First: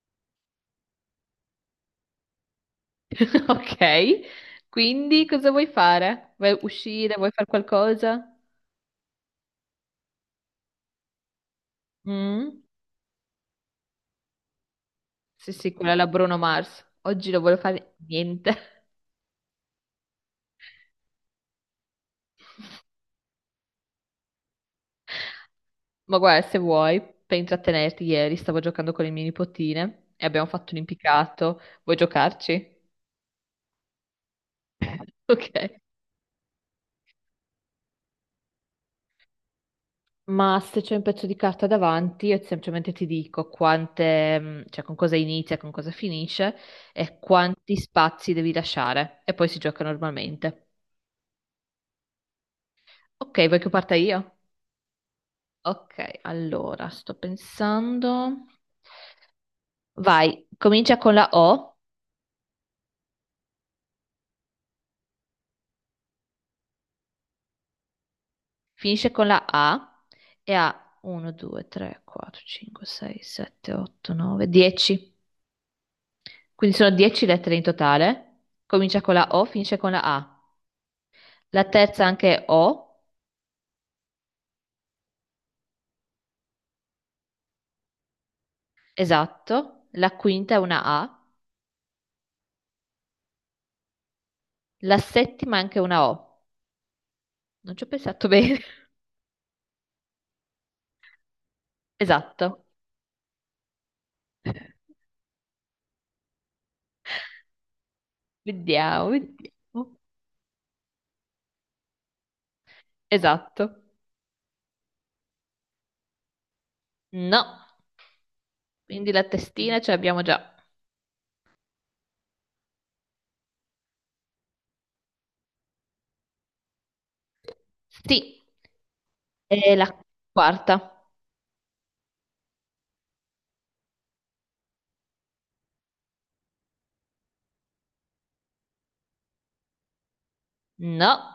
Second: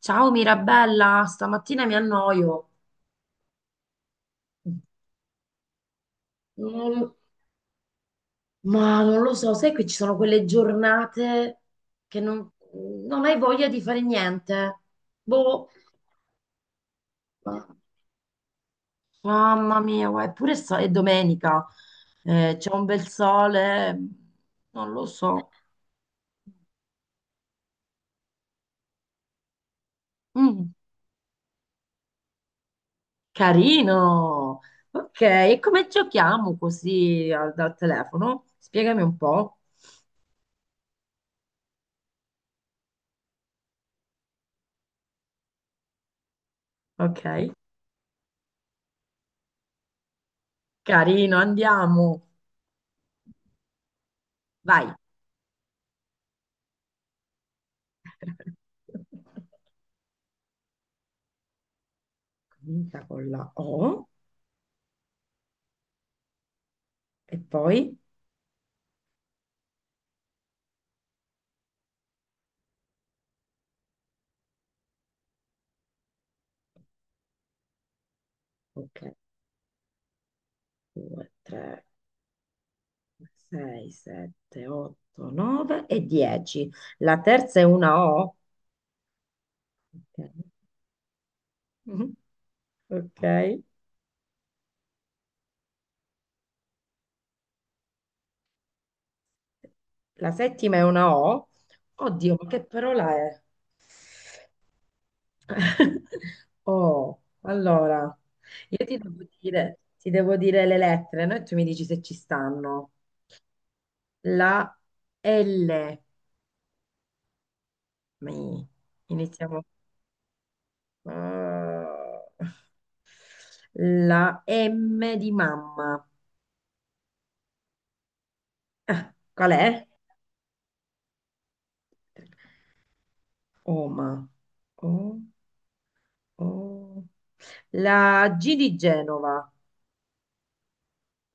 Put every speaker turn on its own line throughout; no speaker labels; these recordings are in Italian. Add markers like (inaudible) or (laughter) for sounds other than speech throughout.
Ciao Mirabella, stamattina mi annoio.
(laughs) Ok, quindi cosa vuoi fare? Vuoi
Non-
uscire? Vuoi fare qualcosa?
ma non lo so, sai che ci sono quelle giornate che non,
Mm?
non hai voglia di fare niente.
Sì,
Boh,
sì, quella è la Bruno Mars. Oggi non voglio
ma-
fare niente.
mamma mia, guarda, eppure è domenica, c'è un bel sole, non lo so.
(laughs) Ma guarda, se vuoi, per intrattenerti, ieri stavo giocando con le mie nipotine e abbiamo
Mm,
fatto un impiccato. Vuoi giocarci? (laughs)
carino. Ok,
Ok.
e come giochiamo così dal telefono? Spiegami un po'.
Ma se c'è un pezzo di carta davanti, io semplicemente ti dico quante, cioè con cosa inizia, con cosa finisce e
Ok,
quanti spazi devi lasciare. E poi si gioca normalmente.
carino, andiamo.
Ok, vuoi che parta io?
Vai.
Ok, allora sto pensando.
(laughs)
Vai, comincia con la O,
Comincia con la O e poi,
finisce con la A e ha 1, 2, 3, 4, 5, 6, 7, 8, 9, 10. Quindi sono 10 lettere in totale.
ok,
Comincia con la O, finisce con la A.
2,
La
3,
terza anche è O,
6, 7, 8, 9 e 10. La terza è una O.
esatto. La
Ok.
quinta è una A.
Mhm. Ok.
La settima è anche una O. Non ci ho pensato bene. (laughs)
La settima è una O. Oddio, ma che
Esatto.
parola è? (laughs) Oh, allora, io
Vediamo, vediamo.
ti devo dire le lettere, no? E tu mi dici se ci stanno.
Esatto.
La L.
No.
Mi.
Quindi la
Iniziamo.
testina ce l'abbiamo già.
Ah, la M di mamma.
Sì,
Qual
e
è?
la quarta.
Oma. O, o. La G di Genova.
No,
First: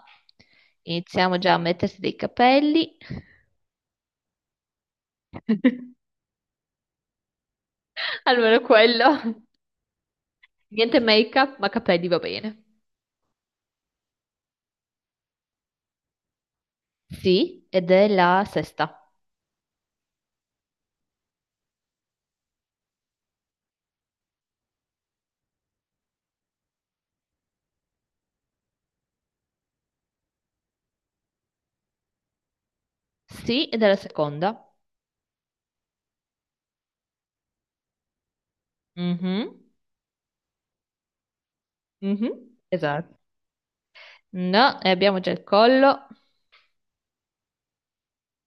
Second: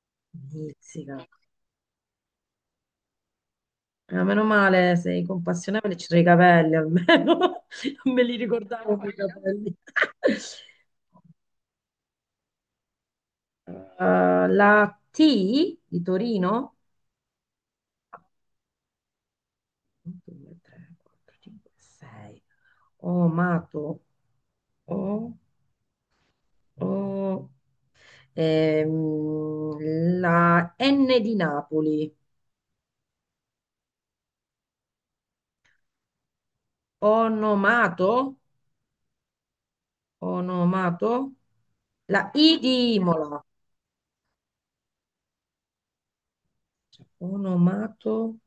Mizzica.
iniziamo già a mettersi dei capelli.
Ah, meno male, sei compassionevole, ci
(laughs)
sono i capelli almeno. (laughs) Non me li
Almeno
ricordavo quei
quello.
capelli. (laughs)
Niente make-up, ma capelli va bene.
Eh, la T di Torino.
Sì, ed è la sesta.
1, 2, 3, 4, 5, 6. Omato. O, o. La N di Napoli,
Sì, ed è la seconda.
onomato,
Mhm,
onomato, la
mhm,
I di
esatto.
Imola,
No, e abbiamo già il collo.
cioè, onomato,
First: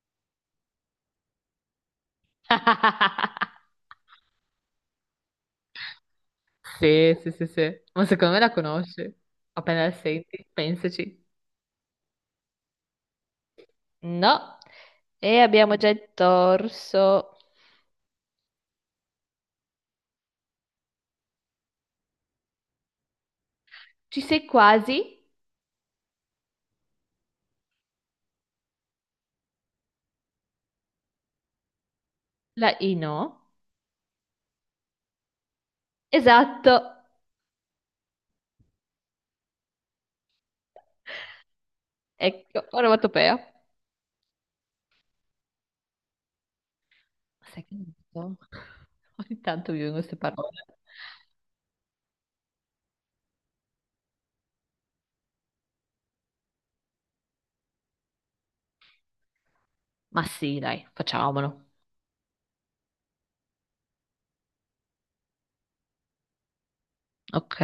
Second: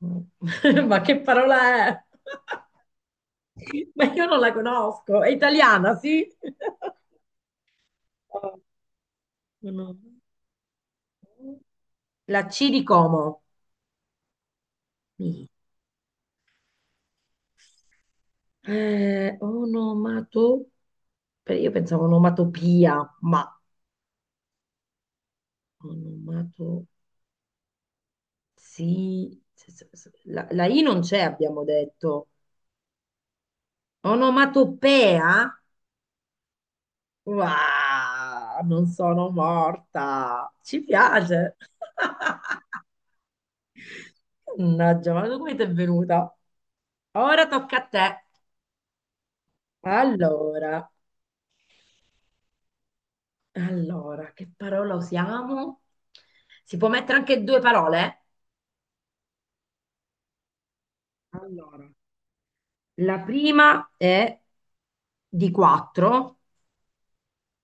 (laughs) ma che parola è? (laughs)
(laughs)
Ma io non la conosco, è italiana, sì? (laughs)
Sì, sì, sì, sì. Ma secondo me la conosci. Appena la
No.
senti, pensaci.
La C di Como.
No, e
Mi.
abbiamo già il torso.
Onomato, beh, io pensavo onomatopia, ma
Ci sei quasi?
onomato. Sì, la I non c'è, abbiamo detto.
La I no?
Onomatopea?
Esatto,
Wow, non sono morta. Ci piace. (laughs)
ecco, onomatopea.
Mannaggia, ma come ti è venuta? Ora
Sai che
tocca a te.
non so? Ogni tanto mi vengono queste parole.
Allora, allora, che parola usiamo? Si può mettere anche due parole?
Ma sì, dai, facciamolo.
Allora, la prima è di quattro.
Ok.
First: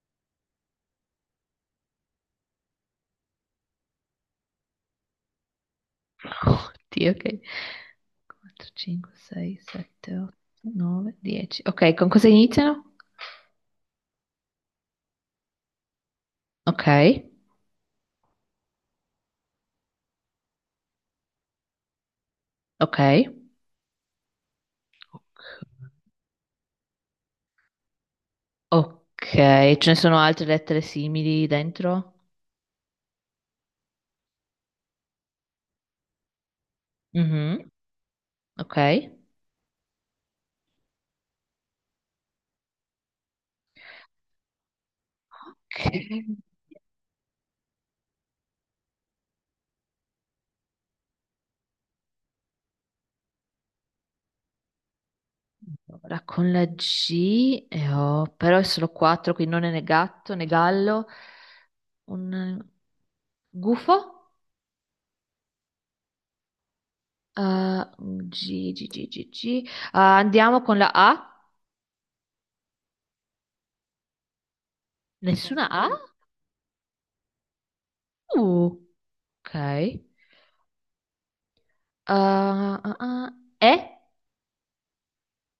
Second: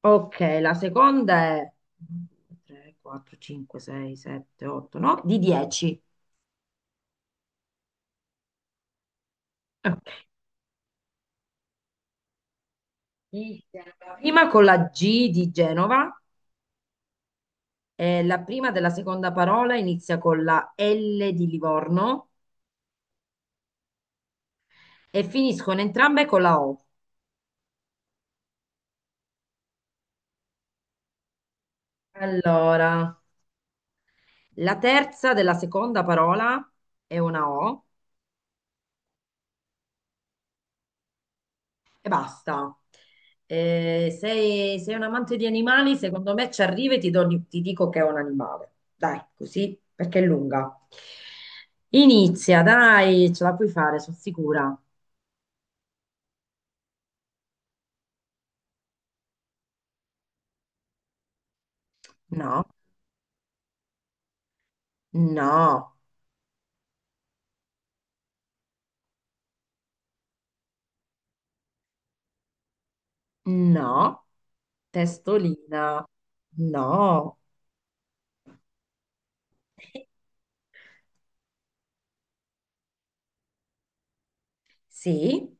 Ok, la seconda è 3, 4, 5, 6, 7, 8, 9, di 10.
Oddio, ok. 4, 5, 6,
Ok.
7, 8, 9, 10. Ok, con cosa iniziano?
Di Genova. Prima con la G di Genova,
Ok,
la prima della seconda parola inizia con la L di Livorno
ok,
e finiscono entrambe con la O.
ok. Ce ne sono altre lettere simili dentro?
Allora, la terza della seconda parola è una
Mhm,
O
ok.
e basta. Sei un amante di
Ok.
animali, secondo me ci arrivi e ti dico che è un animale. Dai, così, perché è lunga. Inizia, dai, ce la puoi fare, sono sicura.
Ora con la G e ho, però è solo quattro, quindi non è né gatto né gallo. Un
No,
gufo?
no,
Ah, G, G, G, G, G. Ah, andiamo con la A.
no,
Nessuna A?
testolina, no.
Uh, ok. Ah, ah, ah. E?
Sì,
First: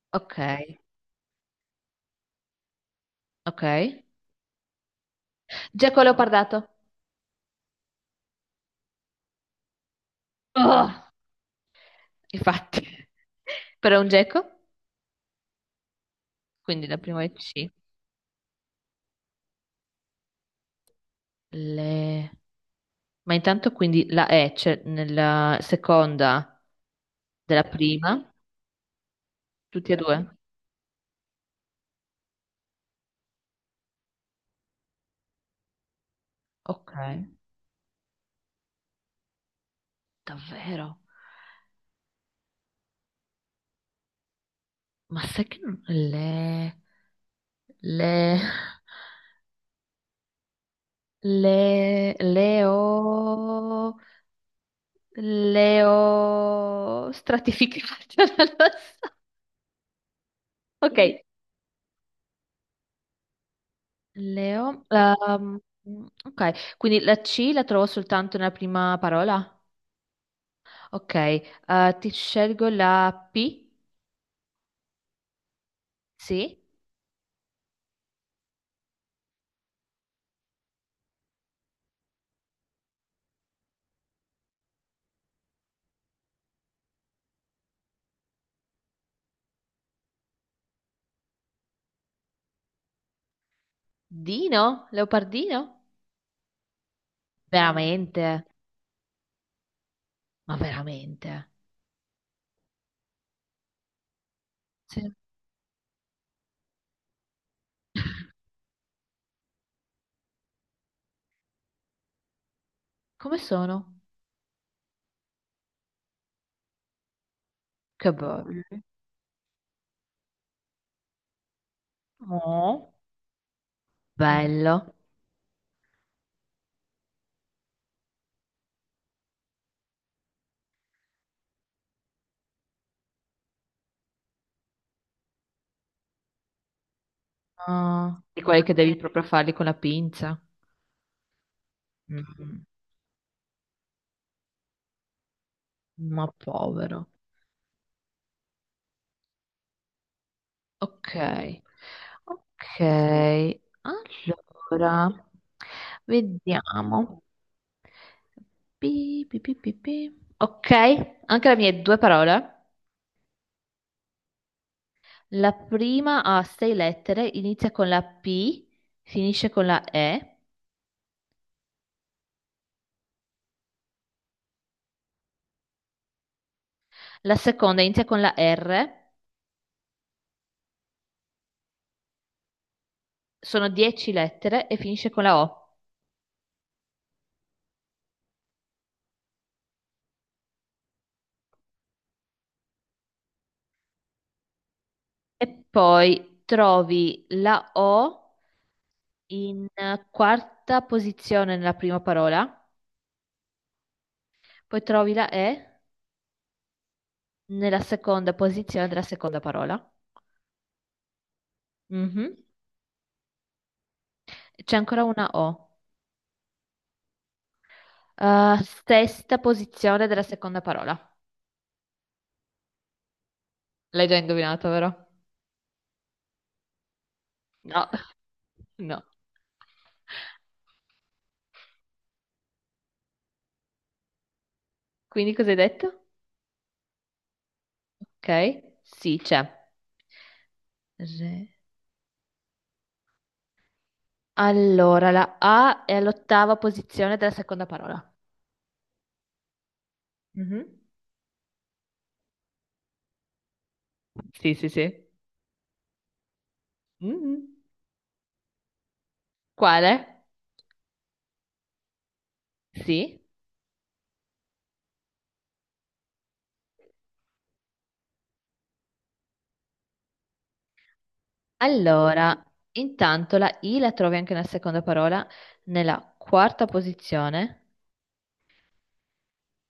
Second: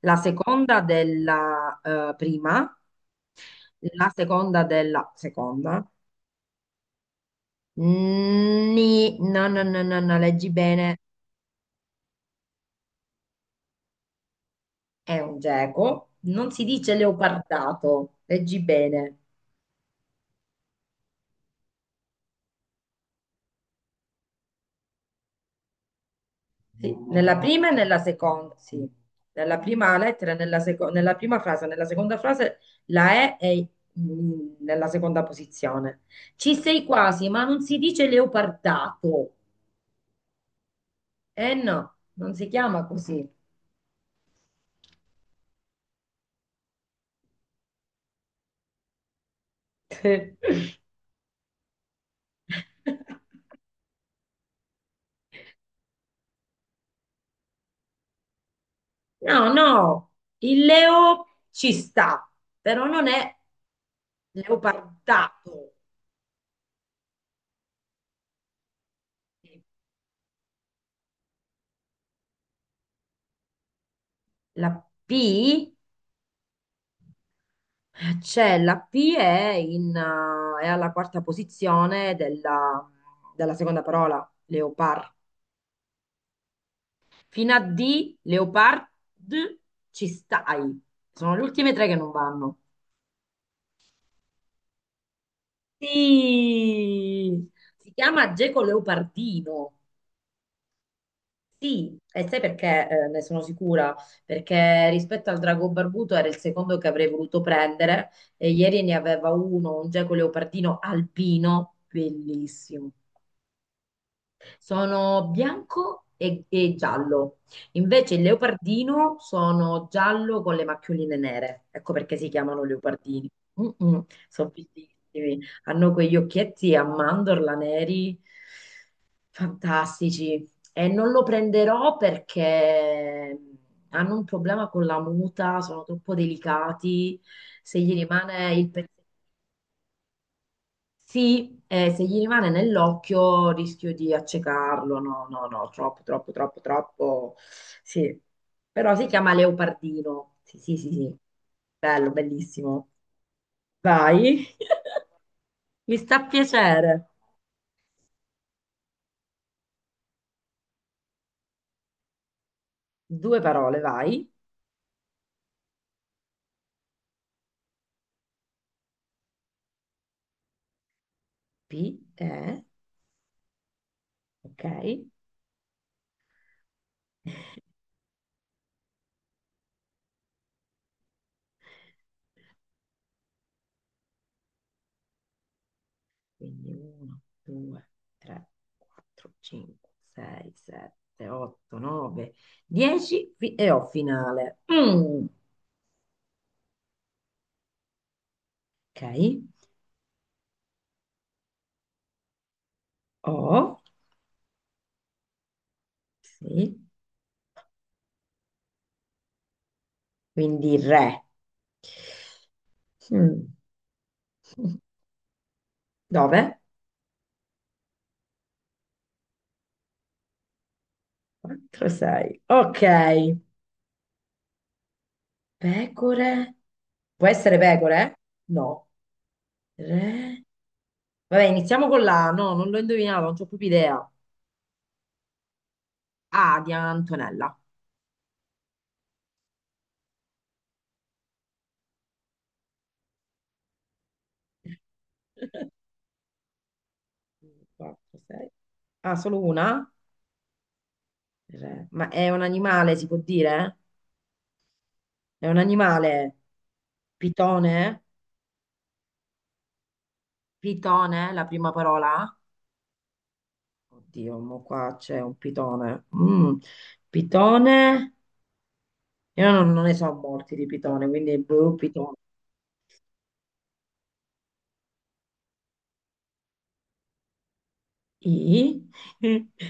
la
Ok,
seconda della prima,
ok.
la seconda della seconda.
Geco leopardato.
No, no, no, no, no, leggi bene.
Oh, infatti. (laughs) Però è un geco,
È un geco, non si
quindi
dice
la prima è C.
leopardato, leggi bene.
Le- Ma intanto quindi la E c'è nella seconda
Sì, nella
della
prima e nella
prima.
seconda, sì. Nella
Tutti
prima
e
lettera, e
due?
nella prima frase, nella seconda frase la E nella seconda posizione. Ci sei
Ok.
quasi, ma non si dice leopardato.
Davvero?
Eh no, non si chiama così.
Ma sai che non... le...
(laughs)
leo... stratificate, (laughs) non lo so.
No, no, il
Ok,
leo ci sta, però non è
leo... ehm,
leopardato.
ok, quindi la C la trovo soltanto nella prima parola? Ok, ti scelgo la P?
La P.
Sì?
C'è la P è alla quarta posizione della seconda parola, leopard. Fino a D, leopard, ci stai. Sono le ultime tre che non vanno.
Dino? Leopardino? No.
Sì, si
Veramente?
chiama geco leopardino.
Ma veramente?
Sì, e sai perché ne sono sicura? Perché
Sì.
rispetto al drago barbuto era il secondo che avrei voluto prendere e ieri ne aveva uno, un geco leopardino alpino, bellissimo.
Come sono?
Sono bianco e giallo.
Che
Invece il
bello.
leopardino sono giallo con le macchioline nere. Ecco perché si chiamano
Oh,
leopardini. Mm-mm, sono
bello.
bellissimi. Hanno quegli occhietti a mandorla neri, fantastici. E non lo prenderò perché hanno un problema con la muta, sono troppo delicati. Se gli
Ah, di
rimane
quelli
il
che
pezzettino
devi proprio farli con la pinza.
sì, se gli rimane
Mm,
nell'occhio rischio di accecarlo, no, no, no, troppo,
ma
troppo, troppo,
povero.
troppo, sì. Però si chiama leopardino, sì, sì, sì, sì,
Ok.
bello,
Ok.
bellissimo. Vai,
Allora,
(laughs) mi sta a piacere.
vediamo. Pi, pi, pi, pi, pi. Ok, anche le mie due parole.
Due parole, vai.
La prima ha sei lettere, inizia con la P, finisce con la E.
P, E, ok.
La seconda inizia con la R, sono 10 lettere e finisce con la O.
Quindi 1, 2, 3, 4, 5, 6, 7, 8, 9, 10 e ho finale. Mm,
E poi trovi la O
ok.
in quarta posizione nella prima parola,
O.
poi trovi la E
Sì,
nella seconda posizione della seconda parola.
quindi re.
Mhm.
Mm.
C'è ancora una O.
9,
Eh, sesta posizione della seconda parola.
4, 6. Ok,
L'hai già indovinato, vero?
pecore. Può essere
No,
pecore? No.
no.
Re. Vabbè, iniziamo con la A. No, non l'ho indovinato, non ho proprio idea.
Quindi cosa hai detto?
A di Antonella.
Ok, sì, c'è. Re- Allora, la A è all'ottava posizione della seconda parola.
4, 6. Ah, solo una?
Mhm.
Re. Ma è un animale, si può dire?
Sì, sì, sì.
È un animale.
Mhm.
Pitone?
Quale?
Pitone, la prima parola?
Sì.
Oddio, mo qua c'è un pitone. Mm. Pitone. Io non ne so molti di Pitone, quindi boh, Pitone.
Allora, intanto la I la trovi anche nella seconda parola, nella quarta posizione,
I. (laughs)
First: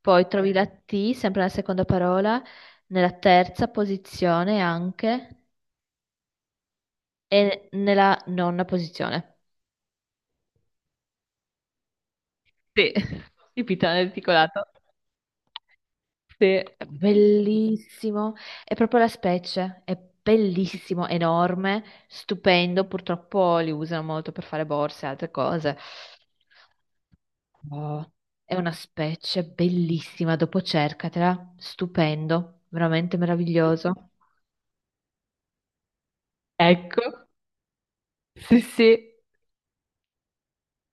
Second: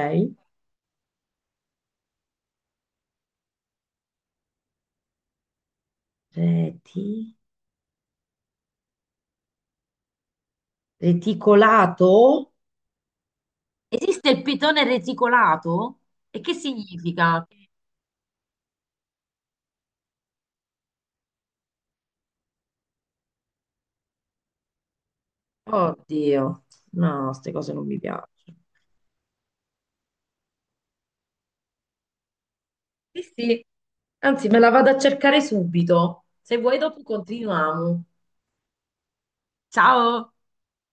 poi trovi la T sempre nella seconda parola, nella terza posizione anche
Reti.
e nella nona posizione.
Reticolato?
Sì, (laughs) il pitone
Esiste il
articolato.
pitone reticolato? E
Sì.
che
È
significa?
bellissimo, è proprio la specie, è bellissimo, enorme, stupendo. Purtroppo li usano molto per fare borse e altre cose.
Oddio. No, queste cose non mi
Oh,
piacciono.
è una specie bellissima, dopo cercatela, stupendo, veramente
Sì, sì.
meraviglioso.
Anzi, me la vado a cercare subito. Se vuoi, dopo
Ecco,
continuiamo.
sì, sì.
Ciao!